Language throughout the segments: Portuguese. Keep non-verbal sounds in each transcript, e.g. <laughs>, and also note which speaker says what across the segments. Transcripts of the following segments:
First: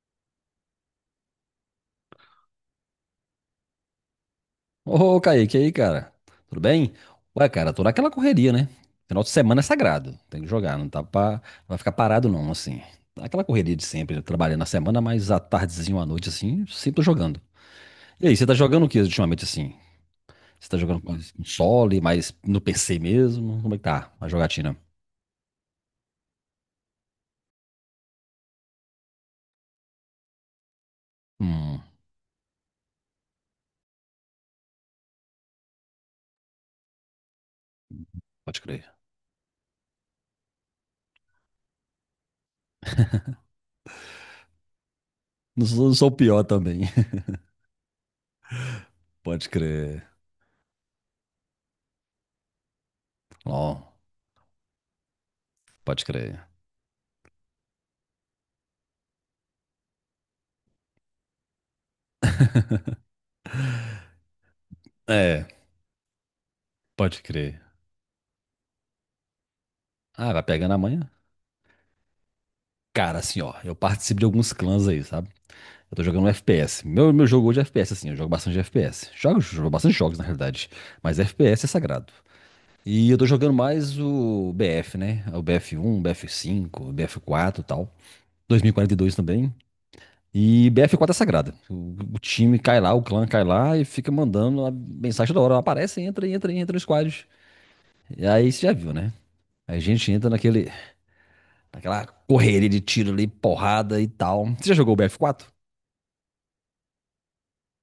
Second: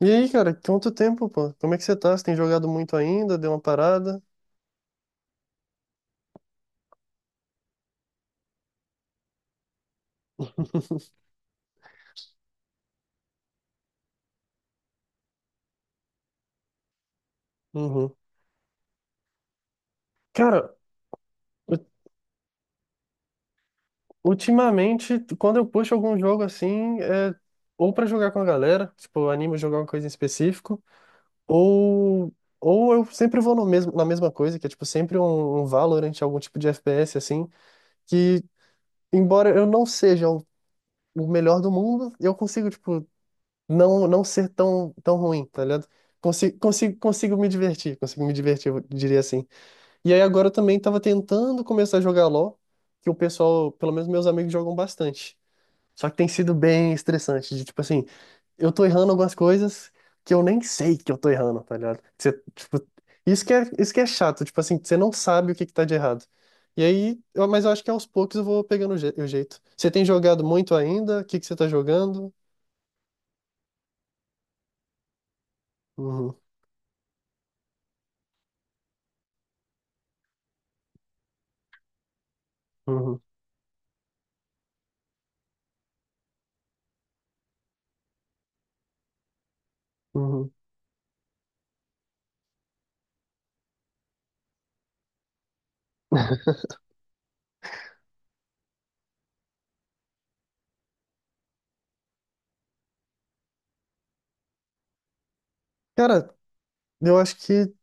Speaker 1: E aí, cara, quanto tempo, pô? Como é que você tá? Você tem jogado muito ainda? Deu uma parada?
Speaker 2: Ô, Kaique, e aí, cara? Tudo bem? Ué, cara, tô naquela correria, né? Final de semana é sagrado. Tem que jogar, não vai ficar parado não, assim. Tá, aquela correria de sempre, né? Trabalhando na semana, mas à tardezinha ou à noite, assim, sempre tô jogando.
Speaker 1: Uhum.
Speaker 2: E aí, você tá jogando o que ultimamente, assim? Você
Speaker 1: Cara,
Speaker 2: tá jogando com
Speaker 1: u-
Speaker 2: console, mas no PC mesmo? Como é que tá a jogatina?
Speaker 1: ultimamente, quando eu puxo algum jogo assim, ou pra jogar com a galera, tipo, eu animo a jogar uma coisa em específico,
Speaker 2: Hum,
Speaker 1: ou ou eu sempre vou no mesmo, na mesma coisa, que é tipo sempre um Valorant, algum tipo de FPS assim, que
Speaker 2: pode crer.
Speaker 1: embora eu não seja o melhor do mundo, eu consigo, tipo, não ser tão ruim, tá
Speaker 2: Não sou,
Speaker 1: ligado?
Speaker 2: não sou o pior
Speaker 1: Consigo,
Speaker 2: também.
Speaker 1: consigo,
Speaker 2: <laughs>
Speaker 1: consigo me divertir, consigo me divertir, eu diria assim.
Speaker 2: Pode crer.
Speaker 1: E aí agora eu também tava tentando começar a jogar LoL, que o pessoal, pelo
Speaker 2: Ó,
Speaker 1: menos meus amigos jogam bastante.
Speaker 2: pode
Speaker 1: Só que tem
Speaker 2: crer.
Speaker 1: sido bem estressante, de tipo assim, eu tô errando algumas coisas que eu nem sei que eu tô errando, tá ligado? Você, tipo, isso que é chato, tipo assim, você não
Speaker 2: É,
Speaker 1: sabe o que que tá de errado. E aí,
Speaker 2: pode crer.
Speaker 1: mas eu acho que aos poucos eu vou pegando o jeito. Você tem
Speaker 2: Ah,
Speaker 1: jogado
Speaker 2: vai pegando
Speaker 1: muito
Speaker 2: amanhã?
Speaker 1: ainda? O que que você tá jogando?
Speaker 2: Cara, assim, ó, eu participo de alguns clãs aí, sabe? Eu tô jogando
Speaker 1: Uhum,
Speaker 2: FPS. Meu jogo hoje é FPS, assim. Eu jogo bastante FPS. Jogo bastante jogos, na realidade. Mas FPS é sagrado. E eu
Speaker 1: uhum,
Speaker 2: tô jogando mais o BF, né? O BF1, BF5, BF4 e tal. 2042 também.
Speaker 1: uhum.
Speaker 2: E BF quatro é sagrada. O time cai lá, o clã cai lá e fica mandando a mensagem da hora. Aparece, entra, entra, entra no squad. E aí você já viu, né? Aí a gente entra naquela correria de tiro ali, porrada e tal. Você já jogou o BF quatro?
Speaker 1: Cara, eu acho que,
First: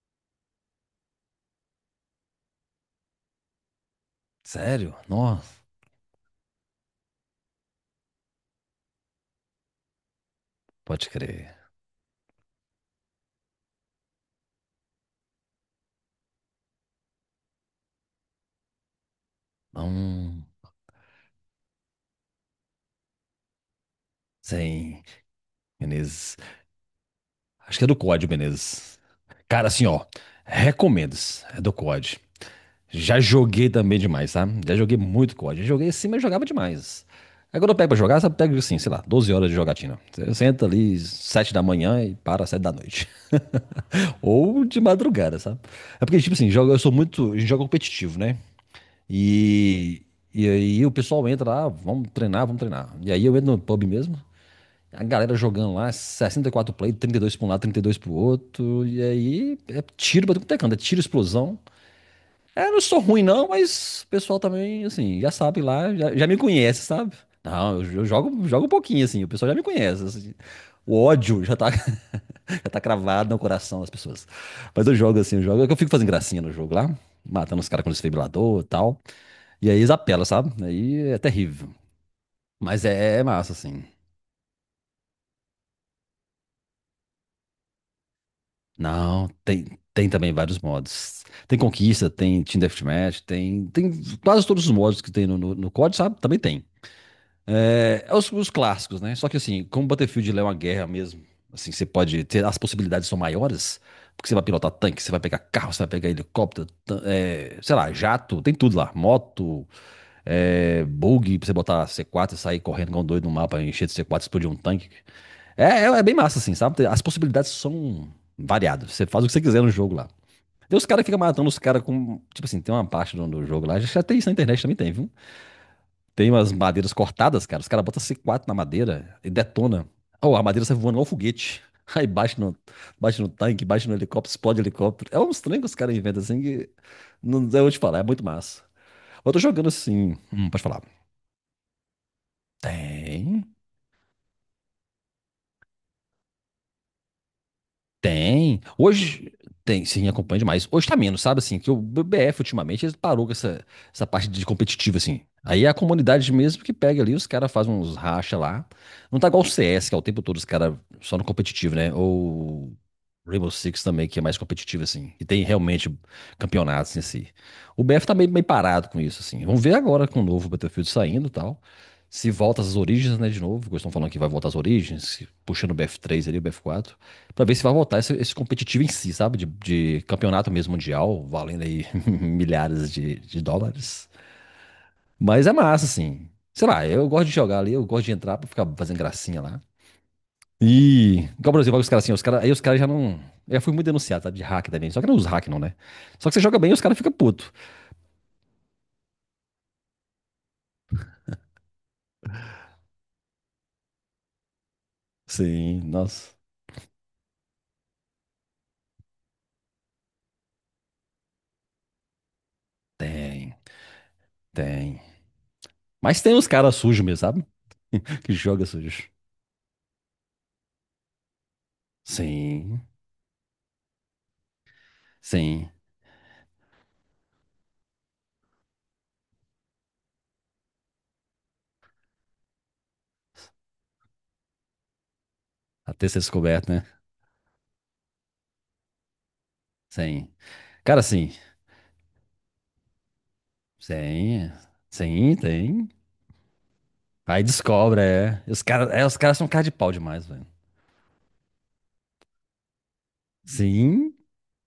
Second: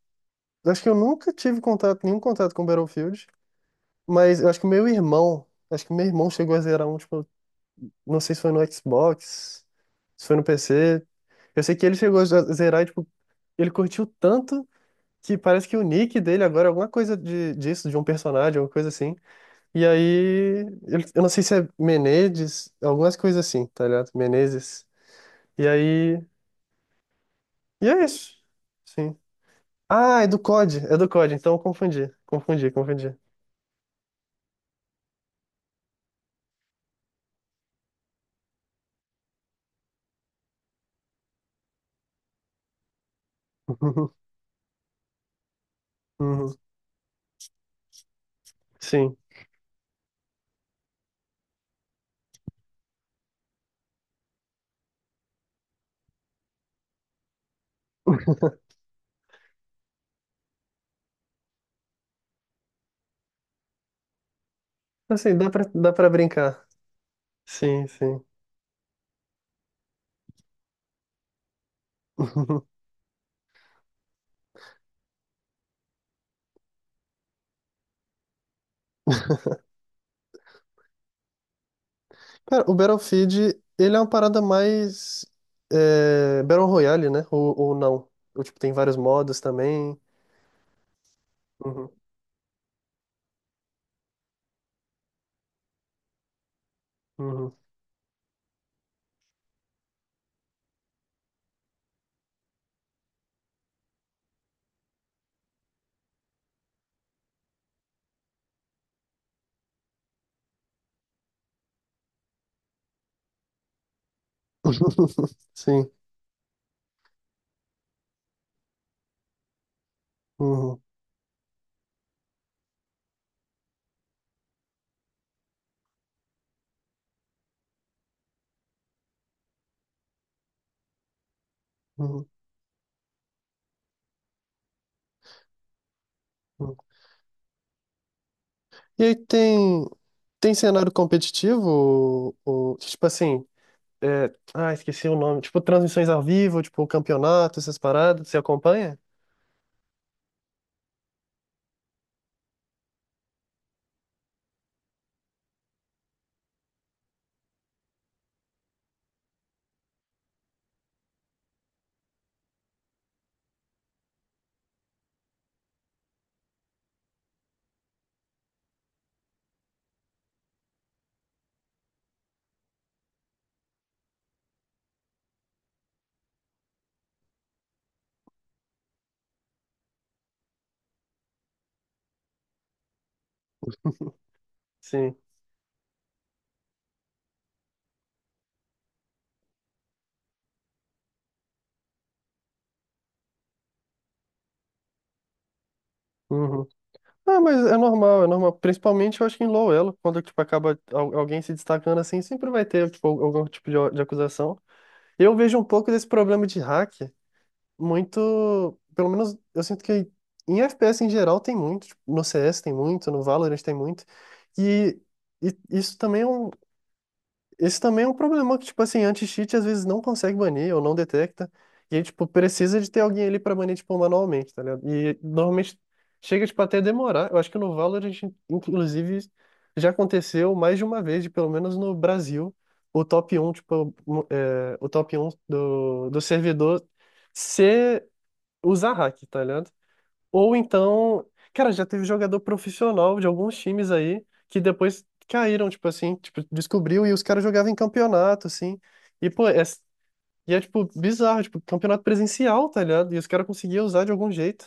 Speaker 1: eu acho que eu nunca tive contato, nenhum contato com Battlefield. Mas eu acho que o meu
Speaker 2: Sério?
Speaker 1: irmão,
Speaker 2: Nossa,
Speaker 1: acho que meu irmão chegou a zerar um, tipo, não sei se foi no Xbox, se foi no PC.
Speaker 2: pode crer.
Speaker 1: Eu sei que ele chegou a zerar e, tipo, ele curtiu tanto que parece que o nick dele agora é alguma coisa de, disso, de um personagem, alguma coisa assim. E
Speaker 2: Hum,
Speaker 1: aí, eu não sei se é Menezes, algumas coisas assim, tá ligado? Menezes.
Speaker 2: sim,
Speaker 1: E aí,
Speaker 2: Menezes. Acho que é do
Speaker 1: é
Speaker 2: COD,
Speaker 1: isso.
Speaker 2: Menezes.
Speaker 1: Sim.
Speaker 2: Cara, assim, ó.
Speaker 1: Ah, é do COD, é do
Speaker 2: Recomendo.
Speaker 1: COD, então eu
Speaker 2: É do
Speaker 1: confundi,
Speaker 2: COD.
Speaker 1: confundi, confundi.
Speaker 2: Já joguei também demais, tá? Já joguei muito COD. Já joguei assim, mas jogava demais. Aí quando eu pego pra jogar, sabe, pego assim, sei lá, 12 horas de jogatina. Você senta ali 7 da manhã e para 7 da noite. <laughs>
Speaker 1: <laughs>
Speaker 2: Ou de madrugada, sabe? É porque, tipo assim,
Speaker 1: Uhum.
Speaker 2: jogo, eu sou muito. A gente joga competitivo, né?
Speaker 1: Sim.
Speaker 2: E. E aí o pessoal entra lá: "Ah, vamos treinar, vamos treinar." E aí eu entro no pub mesmo, a galera jogando lá, 64 play, 32 pra um lado, 32 pro outro. E aí, é tiro pra tudo tecando é tiro, explosão. É, não sou ruim não, mas o pessoal também, assim, já
Speaker 1: Assim, dá
Speaker 2: sabe
Speaker 1: pra, dá
Speaker 2: lá,
Speaker 1: pra
Speaker 2: já me
Speaker 1: brincar.
Speaker 2: conhece, sabe? Não,
Speaker 1: Sim,
Speaker 2: eu
Speaker 1: sim.
Speaker 2: jogo, jogo um pouquinho, assim, o pessoal já me conhece, assim. O ódio já tá, <laughs> já tá
Speaker 1: <laughs>
Speaker 2: cravado no coração das pessoas. Mas eu jogo assim, eu jogo, eu fico fazendo gracinha no jogo lá, matando os caras com desfibrilador e tal. E aí eles apelam, sabe? Aí é terrível.
Speaker 1: Cara, o
Speaker 2: Mas é, massa,
Speaker 1: Battlefield,
Speaker 2: assim.
Speaker 1: ele é uma parada mais Battle Royale, né? Ou não. Ou, tipo, tem vários
Speaker 2: Não,
Speaker 1: modos
Speaker 2: tem,
Speaker 1: também.
Speaker 2: tem também vários modos. Tem
Speaker 1: Uhum,
Speaker 2: Conquista, tem Team Deathmatch, tem quase todos os modos que tem no COD, sabe? Também tem.
Speaker 1: uhum.
Speaker 2: É os clássicos, né? Só que assim, como Battlefield ele é uma guerra mesmo, assim, você pode ter, as possibilidades são maiores, porque você vai pilotar tanque, você vai pegar carro, você vai pegar helicóptero, é, sei lá, jato, tem tudo lá, moto, é, bug pra você botar C4 e sair correndo igual um doido no mapa, encher de C4, explodir um tanque.
Speaker 1: <laughs>
Speaker 2: É, é,
Speaker 1: Sim.
Speaker 2: é bem massa, assim, sabe? As possibilidades são variadas. Você faz o que você quiser no jogo lá. Tem
Speaker 1: Uhum,
Speaker 2: os caras que ficam matando os caras com. Tipo assim, tem uma parte do jogo lá. Já tem isso na internet também, tem, viu? Tem umas madeiras cortadas, cara. Os caras botam C4 na madeira e detona. Oh, a madeira sai voando igual foguete. <laughs> Aí
Speaker 1: uhum,
Speaker 2: bate no tanque, bate no helicóptero, explode o helicóptero. É uns trem que os caras inventam assim que.
Speaker 1: uhum.
Speaker 2: Não, eu vou te falar, é muito massa.
Speaker 1: E aí
Speaker 2: Eu tô jogando
Speaker 1: tem,
Speaker 2: assim. Hum,
Speaker 1: tem
Speaker 2: pode falar.
Speaker 1: cenário competitivo? Ou, tipo assim,
Speaker 2: Tem.
Speaker 1: ah, esqueci o nome. Tipo, transmissões ao vivo, tipo, campeonato, essas paradas. Você
Speaker 2: Tem.
Speaker 1: acompanha?
Speaker 2: Hoje tem, sim, acompanha demais. Hoje tá menos, sabe assim, que o BF ultimamente ele parou com essa parte de competitiva assim. Aí é a comunidade mesmo que pega ali, os caras fazem uns racha lá. Não tá igual o CS, que é o tempo todo os caras só no competitivo, né? Ou Rainbow Six também, que é mais competitivo assim, e tem realmente campeonatos em si. O BF tá meio, meio parado com isso assim. Vamos ver agora com o novo Battlefield saindo, e tal. Se volta às origens, né, de novo, que eles estão falando que vai voltar às origens, puxando o BF três ali, o BF quatro, pra ver se vai voltar esse competitivo em si, sabe? De campeonato mesmo mundial, valendo aí <laughs> milhares de dólares.
Speaker 1: Sim.
Speaker 2: Mas é massa, assim. Sei lá, eu gosto de jogar ali, eu gosto de entrar pra ficar fazendo gracinha lá. E, igual, por exemplo, os caras assim, os cara, aí os caras já não. Eu já fui muito denunciado, tá? De hack também. Só que não os hack, não, né? Só que você joga
Speaker 1: Uhum.
Speaker 2: bem e os caras ficam
Speaker 1: Ah,
Speaker 2: putos.
Speaker 1: mas é normal, é normal. Principalmente, eu acho que em low elo, quando, tipo, acaba alguém se destacando assim, sempre vai ter, tipo, algum tipo de acusação. Eu vejo um
Speaker 2: Sim,
Speaker 1: pouco desse
Speaker 2: nossa.
Speaker 1: problema de hack muito. Pelo menos, eu sinto que em FPS em geral tem muito. Tipo, no CS tem muito, no
Speaker 2: Tem,
Speaker 1: Valorant tem muito. E,
Speaker 2: tem.
Speaker 1: e isso
Speaker 2: Mas
Speaker 1: também é
Speaker 2: tem os
Speaker 1: um,
Speaker 2: caras sujos mesmo, sabe?
Speaker 1: esse também é um
Speaker 2: Que
Speaker 1: problema que,
Speaker 2: joga
Speaker 1: tipo assim,
Speaker 2: sujo.
Speaker 1: anti-cheat às vezes não consegue banir ou não detecta. E aí, tipo, precisa
Speaker 2: Sim,
Speaker 1: de ter alguém ali pra banir, tipo, manualmente, tá ligado? E
Speaker 2: sim.
Speaker 1: normalmente chega, tipo, até demorar. Eu acho que no Valorant, inclusive, já aconteceu mais de uma vez, de, pelo menos no Brasil, o top um tipo, o top um
Speaker 2: Até
Speaker 1: do,
Speaker 2: ser
Speaker 1: do
Speaker 2: descoberto,
Speaker 1: servidor
Speaker 2: né?
Speaker 1: ser usar hack, tá ligado?
Speaker 2: Sim.
Speaker 1: Ou
Speaker 2: Cara,
Speaker 1: então,
Speaker 2: assim.
Speaker 1: cara, já teve jogador profissional de alguns times aí
Speaker 2: Sim,
Speaker 1: que depois
Speaker 2: sim,
Speaker 1: caíram, tipo
Speaker 2: tem.
Speaker 1: assim, tipo, descobriu e os caras
Speaker 2: Aí
Speaker 1: jogavam em
Speaker 2: descobre, é.
Speaker 1: campeonato,
Speaker 2: E
Speaker 1: assim.
Speaker 2: os
Speaker 1: E,
Speaker 2: caras são
Speaker 1: pô,
Speaker 2: um cara de pau demais, velho.
Speaker 1: e é, tipo, bizarro, tipo, campeonato presencial, tá ligado? E os caras conseguiam usar de
Speaker 2: Sim,
Speaker 1: algum jeito.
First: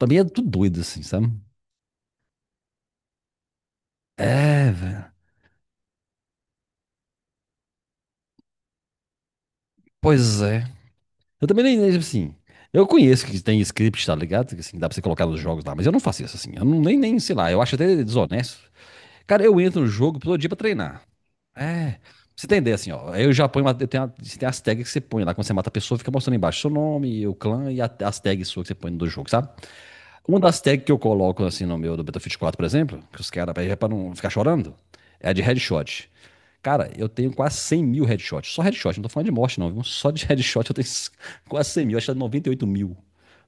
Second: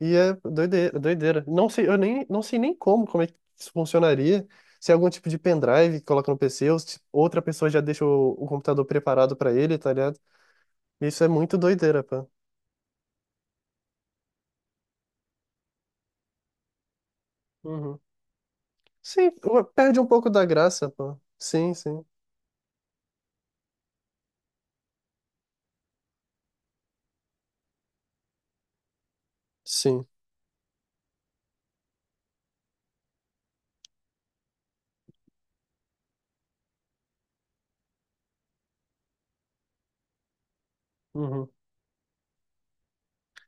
Speaker 1: E
Speaker 2: é
Speaker 1: é
Speaker 2: tudo doido,
Speaker 1: doideira,
Speaker 2: assim, sabe?
Speaker 1: doideira. Não sei, eu nem, não sei nem como é que isso funcionaria.
Speaker 2: É,
Speaker 1: Se é algum
Speaker 2: velho.
Speaker 1: tipo de pendrive que coloca no PC, ou se outra pessoa já deixa o computador preparado pra ele, tá ligado?
Speaker 2: Pois é.
Speaker 1: Isso é
Speaker 2: Eu
Speaker 1: muito
Speaker 2: também nem,
Speaker 1: doideira, pô.
Speaker 2: assim, eu conheço que tem script, tá ligado? Que, assim, dá pra você colocar nos jogos lá, mas eu não faço isso, assim. Eu não, nem, sei lá, eu acho
Speaker 1: Uhum.
Speaker 2: até desonesto.
Speaker 1: Sim,
Speaker 2: Cara, eu entro no
Speaker 1: perde um
Speaker 2: jogo
Speaker 1: pouco
Speaker 2: todo
Speaker 1: da
Speaker 2: dia pra
Speaker 1: graça,
Speaker 2: treinar.
Speaker 1: pô. Sim,
Speaker 2: É. Pra
Speaker 1: sim.
Speaker 2: você entender, assim, ó. Aí eu já ponho, eu tenho, tem as tags que você põe lá. Quando você mata a pessoa, fica mostrando embaixo seu nome, o clã e as tags suas que você põe no do jogo, sabe?
Speaker 1: Sim.
Speaker 2: Uma das tags que eu coloco assim no meu do Battlefield quatro, por exemplo, que os caras, é pra não ficar chorando, é a de headshot. Cara, eu tenho quase 100 mil headshots. Só headshot, não tô falando de morte, não. Viu? Só de <laughs> headshot eu tenho
Speaker 1: Uhum.
Speaker 2: quase 100 mil. Acho que é 98 mil.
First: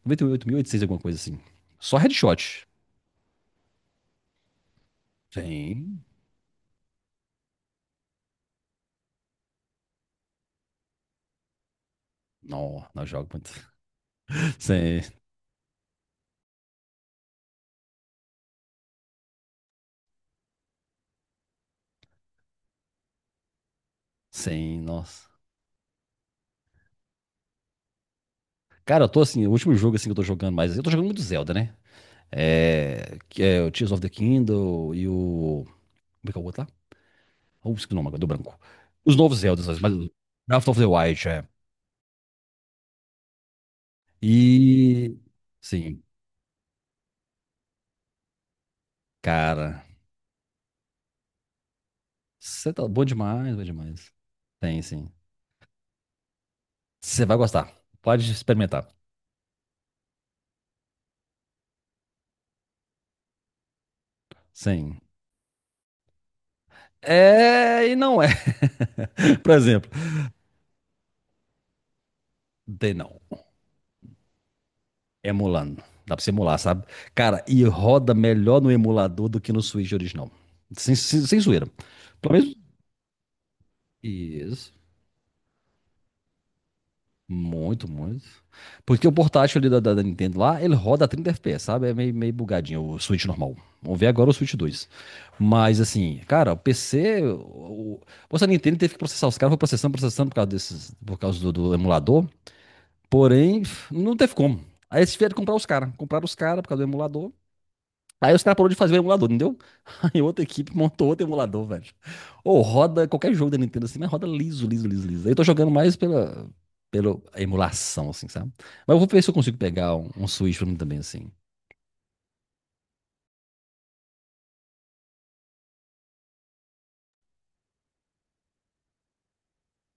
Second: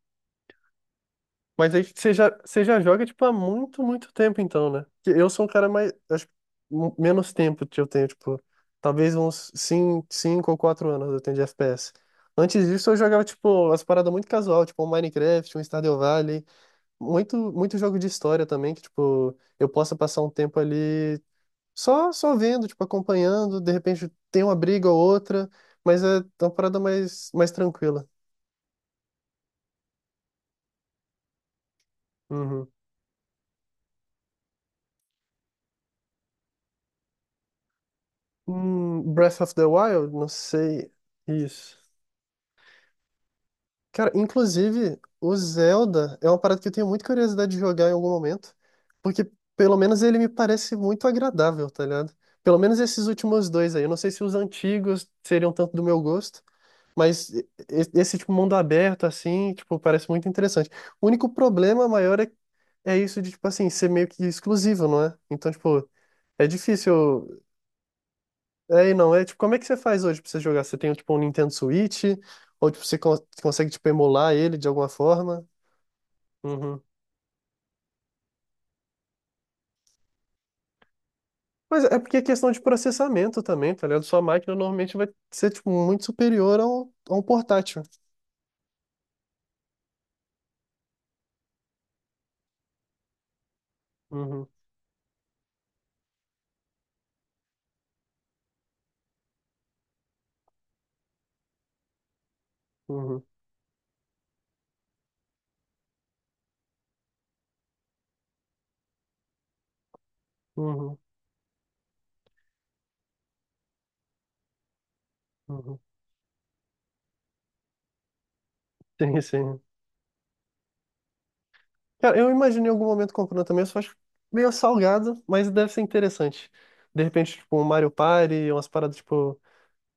Speaker 2: 98.800, alguma coisa assim.
Speaker 1: Mas aí
Speaker 2: Só
Speaker 1: você já, você
Speaker 2: headshot.
Speaker 1: já joga, tipo, há muito, muito tempo, então, né? Porque eu sou um cara mais.
Speaker 2: Sim.
Speaker 1: Acho, que menos tempo que eu tenho, tipo. Talvez uns cinco cinco ou 4 anos eu tenho de FPS. Antes
Speaker 2: Não,
Speaker 1: disso, eu
Speaker 2: não
Speaker 1: jogava,
Speaker 2: jogo muito.
Speaker 1: tipo, as paradas muito
Speaker 2: <laughs>
Speaker 1: casual, tipo, um
Speaker 2: Sim,
Speaker 1: Minecraft, um Stardew Valley. Muito, muito jogo de história também, que, tipo, eu possa passar um tempo ali só vendo, tipo, acompanhando. De repente tem uma
Speaker 2: sim,
Speaker 1: briga ou
Speaker 2: nossa.
Speaker 1: outra, mas é uma parada mais tranquila.
Speaker 2: Cara, eu tô assim, o último jogo assim que eu tô jogando mais, eu tô jogando muito Zelda, né?
Speaker 1: Uhum.
Speaker 2: É, que é o Tears of the Kingdom e o. Como é que é o outro lá? Ou esqueci o nome agora, do branco. Os novos
Speaker 1: Breath of the
Speaker 2: Zeldas, mas
Speaker 1: Wild? Não
Speaker 2: Breath of the
Speaker 1: sei.
Speaker 2: Wild, é.
Speaker 1: Isso. Cara, inclusive,
Speaker 2: E.
Speaker 1: o
Speaker 2: Sim,
Speaker 1: Zelda é uma parada que eu tenho muita curiosidade de jogar em algum momento, porque pelo
Speaker 2: cara.
Speaker 1: menos ele me parece muito agradável, tá ligado? Pelo
Speaker 2: Você
Speaker 1: menos
Speaker 2: tá bom
Speaker 1: esses últimos
Speaker 2: demais, bom
Speaker 1: dois aí. Eu não sei
Speaker 2: demais.
Speaker 1: se os
Speaker 2: Tem,
Speaker 1: antigos
Speaker 2: sim.
Speaker 1: seriam tanto do meu gosto,
Speaker 2: Você
Speaker 1: mas
Speaker 2: vai gostar.
Speaker 1: esse
Speaker 2: Pode
Speaker 1: tipo mundo
Speaker 2: experimentar.
Speaker 1: aberto, assim, tipo, parece muito interessante. O único problema maior é isso de, tipo assim, ser meio que exclusivo,
Speaker 2: Sim.
Speaker 1: não é? Então, tipo, é difícil.
Speaker 2: É e não é.
Speaker 1: É, e não, é
Speaker 2: <laughs>
Speaker 1: tipo,
Speaker 2: Por
Speaker 1: como é que você
Speaker 2: exemplo,
Speaker 1: faz hoje pra você jogar? Você tem tipo um Nintendo Switch? Ou tipo,
Speaker 2: tem
Speaker 1: você
Speaker 2: não.
Speaker 1: consegue tipo, emular ele de alguma forma?
Speaker 2: Emulando. Dá pra você emular,
Speaker 1: Uhum.
Speaker 2: sabe? Cara, e roda melhor no emulador do que no Switch original. Sem zoeira.
Speaker 1: Mas é porque é
Speaker 2: Pelo
Speaker 1: questão
Speaker 2: menos.
Speaker 1: de processamento também, tá ligado? Sua máquina
Speaker 2: Isso.
Speaker 1: normalmente vai ser tipo, muito superior ao, a um portátil.
Speaker 2: Muito, muito. Porque o portátil ali da Nintendo lá, ele roda a 30 FPS, sabe? É meio, meio bugadinho o Switch normal. Vamos ver agora o
Speaker 1: Uhum,
Speaker 2: Switch dois. Mas assim, cara, o PC. O... Você, a Nintendo teve que processar os caras, foi processando, processando por causa desses, por causa do emulador.
Speaker 1: uhum,
Speaker 2: Porém, não teve como. Aí eles tiveram que comprar os caras. Compraram os caras por causa do emulador. Aí os caras pararam de fazer o emulador, entendeu? <laughs> E outra equipe
Speaker 1: uhum,
Speaker 2: montou outro emulador, velho. Ou roda qualquer jogo da Nintendo assim, mas roda liso, liso, liso, liso. Eu tô jogando
Speaker 1: uhum.
Speaker 2: mais pela emulação, assim, sabe?
Speaker 1: <laughs>
Speaker 2: Mas eu vou
Speaker 1: Sim,
Speaker 2: ver se eu consigo
Speaker 1: sim.
Speaker 2: pegar um, Switch pra mim também, assim.
Speaker 1: Cara, eu imaginei em algum momento comprando também, eu só acho meio salgado, mas deve ser interessante. De repente, tipo, um Mario Party, umas paradas tipo.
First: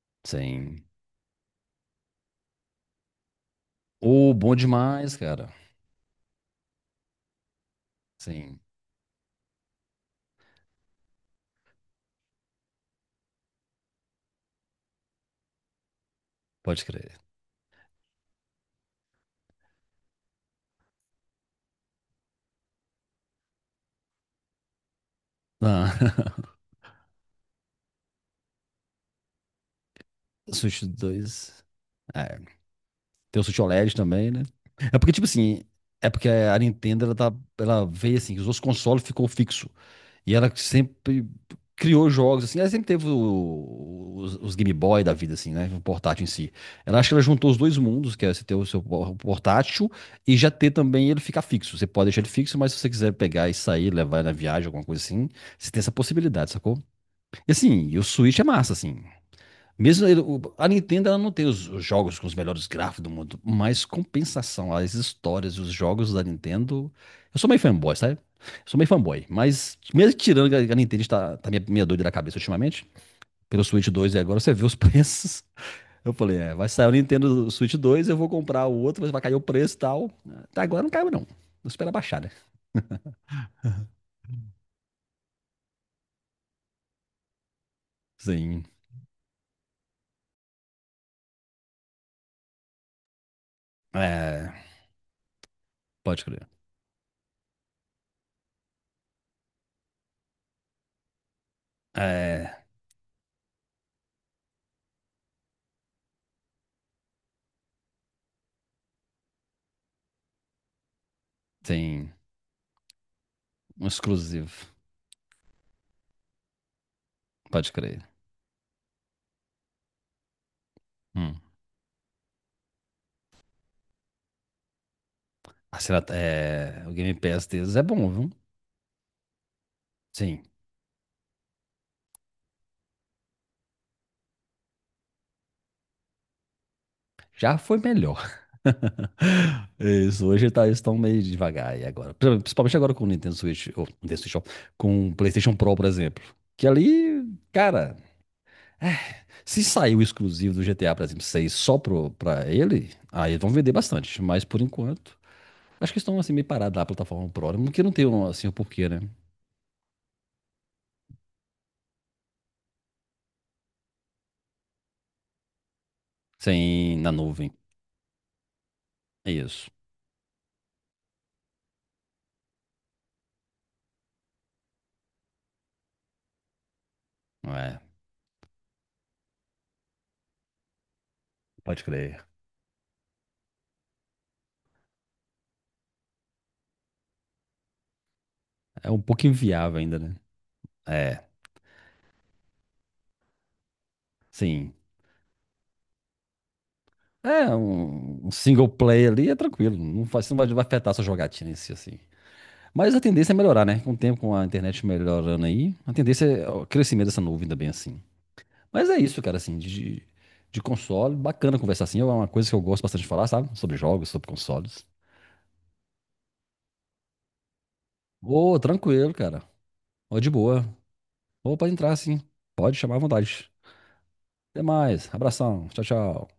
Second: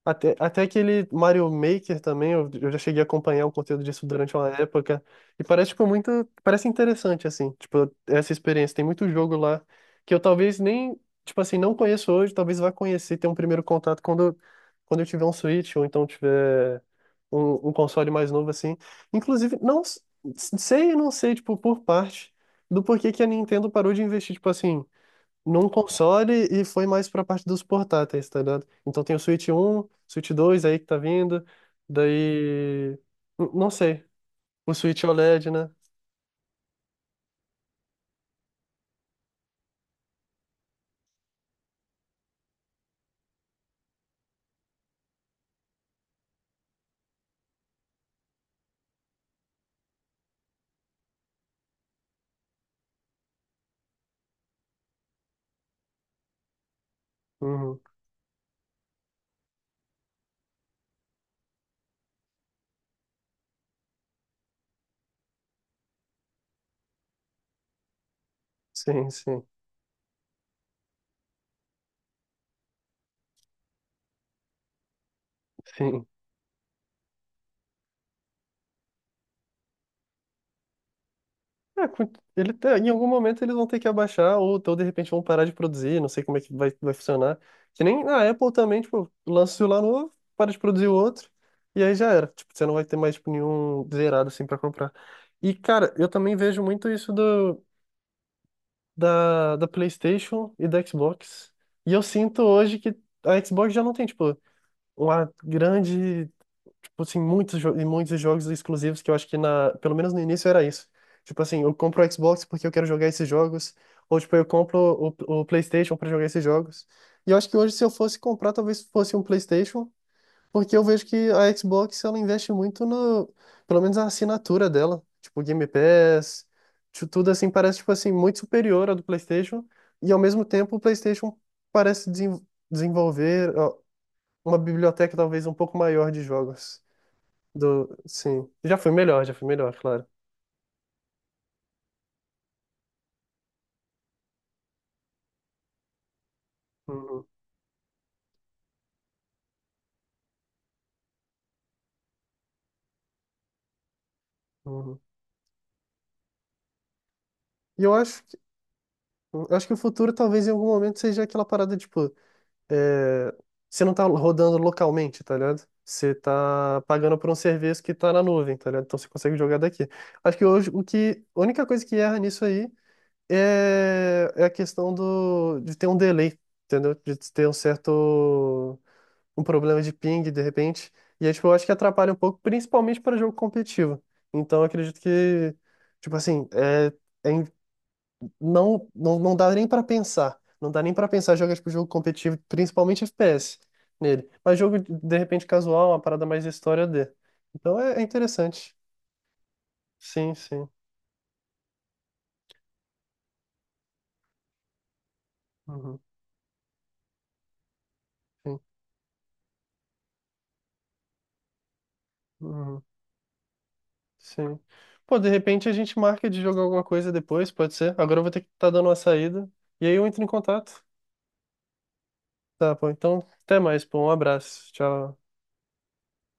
Speaker 1: Até
Speaker 2: Sim.
Speaker 1: aquele Mario Maker também, eu já cheguei a acompanhar o conteúdo disso
Speaker 2: Ô,
Speaker 1: durante uma
Speaker 2: bom
Speaker 1: época.
Speaker 2: demais,
Speaker 1: E
Speaker 2: cara.
Speaker 1: parece, tipo, muito. Parece interessante, assim, tipo, essa
Speaker 2: Sim,
Speaker 1: experiência. Tem muito jogo lá que eu talvez nem, tipo assim, não conheço hoje, talvez vá conhecer, ter um primeiro contato quando eu tiver um Switch ou então tiver
Speaker 2: pode crer.
Speaker 1: um console mais novo, assim. Inclusive, não sei e não sei, tipo, por parte do porquê que a Nintendo parou de investir, tipo assim num
Speaker 2: Ah,
Speaker 1: console e foi mais pra parte dos portáteis, tá ligado? Então tem o Switch um, Switch
Speaker 2: <laughs>
Speaker 1: dois aí
Speaker 2: Switch
Speaker 1: que tá vindo,
Speaker 2: dois. É,
Speaker 1: daí.
Speaker 2: tem o Switch
Speaker 1: Não
Speaker 2: OLED
Speaker 1: sei.
Speaker 2: também, né?
Speaker 1: O
Speaker 2: É
Speaker 1: Switch
Speaker 2: porque, tipo
Speaker 1: OLED,
Speaker 2: assim,
Speaker 1: né?
Speaker 2: é porque a Nintendo, ela, tá, ela veio assim, que os outros consoles ficou fixo. E ela sempre criou jogos, assim. Ela sempre teve os Game Boy da vida, assim, né? O portátil em si. Ela acha que ela juntou os dois mundos, que é você ter o seu portátil e já ter também ele ficar fixo. Você pode deixar ele fixo, mas se você quiser pegar e sair, levar na viagem, alguma coisa assim, você tem essa possibilidade, sacou? E
Speaker 1: Uhum.
Speaker 2: assim, e o Switch é massa, assim. Mesmo a Nintendo ela não tem os jogos com os melhores gráficos do mundo, mas compensação, as histórias, os jogos da Nintendo. Eu sou meio fanboy, sabe? Eu sou meio
Speaker 1: Sim,
Speaker 2: fanboy,
Speaker 1: sim,
Speaker 2: mas mesmo tirando que a Nintendo está tá minha doida da cabeça ultimamente, pelo Switch 2 e agora você vê os <laughs> preços.
Speaker 1: sim.
Speaker 2: Eu falei, é, vai sair o Nintendo Switch dois, eu vou comprar o outro, mas vai cair o preço e tal. Até agora não caiu, não. Vou
Speaker 1: É,
Speaker 2: esperar baixar, né?
Speaker 1: ele, em algum momento eles vão ter que abaixar, ou então de repente vão parar de produzir, não sei como é que vai funcionar. Que nem a Apple
Speaker 2: Sim.
Speaker 1: também, tipo, lança o celular novo, para de produzir o outro, e aí já era. Tipo, você não vai ter mais, tipo, nenhum zerado assim
Speaker 2: É,
Speaker 1: pra comprar. E, cara, eu
Speaker 2: pode
Speaker 1: também
Speaker 2: crer.
Speaker 1: vejo muito isso da PlayStation e da Xbox. E eu sinto
Speaker 2: É,
Speaker 1: hoje que a Xbox já não tem, tipo, uma grande, tipo assim, muitos, e muitos jogos exclusivos que eu acho que na, pelo menos no início era isso. Tipo assim, eu compro o
Speaker 2: tem
Speaker 1: Xbox porque eu quero jogar esses jogos,
Speaker 2: um
Speaker 1: ou tipo, eu
Speaker 2: exclusivo.
Speaker 1: compro o PlayStation para jogar esses jogos. E eu acho que
Speaker 2: Pode
Speaker 1: hoje se eu
Speaker 2: crer.
Speaker 1: fosse comprar, talvez fosse um PlayStation porque eu vejo que
Speaker 2: Hum.
Speaker 1: a Xbox ela investe muito no, pelo menos a assinatura dela, tipo Game
Speaker 2: Ah, será,
Speaker 1: Pass,
Speaker 2: é, o Game
Speaker 1: tudo
Speaker 2: Pass
Speaker 1: assim
Speaker 2: deles
Speaker 1: parece
Speaker 2: é
Speaker 1: tipo
Speaker 2: bom,
Speaker 1: assim
Speaker 2: viu?
Speaker 1: muito superior à do PlayStation e ao
Speaker 2: Sim,
Speaker 1: mesmo tempo o PlayStation parece desenvolver ó, uma biblioteca talvez um pouco maior de jogos
Speaker 2: já foi
Speaker 1: do,
Speaker 2: melhor.
Speaker 1: sim, já foi melhor,
Speaker 2: <laughs>
Speaker 1: claro.
Speaker 2: Isso, hoje tá, eles estão meio devagar aí agora. Principalmente agora com o Nintendo Switch, ou Nintendo Switch, ó, com o PlayStation Pro, por exemplo. Que ali,
Speaker 1: Uhum,
Speaker 2: cara, se sair o exclusivo do GTA, por exemplo, 6 só pra ele, aí eles vão vender bastante. Mas por
Speaker 1: uhum.
Speaker 2: enquanto, acho que estão assim meio parados na plataforma Pro, né? Porque
Speaker 1: E
Speaker 2: não
Speaker 1: eu
Speaker 2: tem
Speaker 1: acho
Speaker 2: um,
Speaker 1: que
Speaker 2: assim o porquê, né?
Speaker 1: eu acho que o futuro talvez em algum momento seja aquela parada tipo é, você não tá rodando localmente, tá ligado? Você tá
Speaker 2: Sem na
Speaker 1: pagando por um
Speaker 2: nuvem.
Speaker 1: serviço que tá na nuvem, tá ligado? Então você
Speaker 2: É
Speaker 1: consegue jogar
Speaker 2: isso.
Speaker 1: daqui. Acho que hoje o que, a única coisa que erra nisso aí é a questão do, de ter um delay, entendeu? De ter um
Speaker 2: É,
Speaker 1: certo, um problema de ping, de repente. E aí, tipo, eu acho que
Speaker 2: pode
Speaker 1: atrapalha um
Speaker 2: crer.
Speaker 1: pouco, principalmente para jogo competitivo. Então eu acredito que, tipo assim, é não,
Speaker 2: É um pouco
Speaker 1: dá nem
Speaker 2: inviável
Speaker 1: pra
Speaker 2: ainda, né?
Speaker 1: pensar. Não dá nem pra
Speaker 2: É.
Speaker 1: pensar jogar tipo jogo competitivo, principalmente FPS nele. Mas
Speaker 2: Sim.
Speaker 1: jogo de repente casual, uma parada mais história D.
Speaker 2: É,
Speaker 1: Então é
Speaker 2: um single
Speaker 1: interessante.
Speaker 2: player ali é tranquilo. Não faz,
Speaker 1: Sim,
Speaker 2: não vai
Speaker 1: sim.
Speaker 2: afetar a sua jogatina em si, assim. Mas a tendência é melhorar, né? Com o tempo, com a internet melhorando aí, a
Speaker 1: Uhum,
Speaker 2: tendência é o crescimento dessa nuvem também, assim.
Speaker 1: sim.
Speaker 2: Mas é isso, cara, assim, de console. Bacana conversar assim. É uma coisa que eu gosto
Speaker 1: Uhum,
Speaker 2: bastante de falar, sabe? Sobre jogos, sobre
Speaker 1: sim.
Speaker 2: consoles.
Speaker 1: Pô, de repente a gente marca de jogar alguma coisa depois, pode ser? Agora eu vou ter que
Speaker 2: Ô,
Speaker 1: estar dando uma
Speaker 2: tranquilo, cara.
Speaker 1: saída. E aí eu
Speaker 2: Ô,
Speaker 1: entro em
Speaker 2: de boa.
Speaker 1: contato.
Speaker 2: Ô, pode entrar, sim.
Speaker 1: Tá,
Speaker 2: Pode
Speaker 1: pô.
Speaker 2: chamar à
Speaker 1: Então,
Speaker 2: vontade.
Speaker 1: até mais, pô. Um
Speaker 2: Até
Speaker 1: abraço.
Speaker 2: mais.
Speaker 1: Tchau.
Speaker 2: Abração. Tchau, tchau.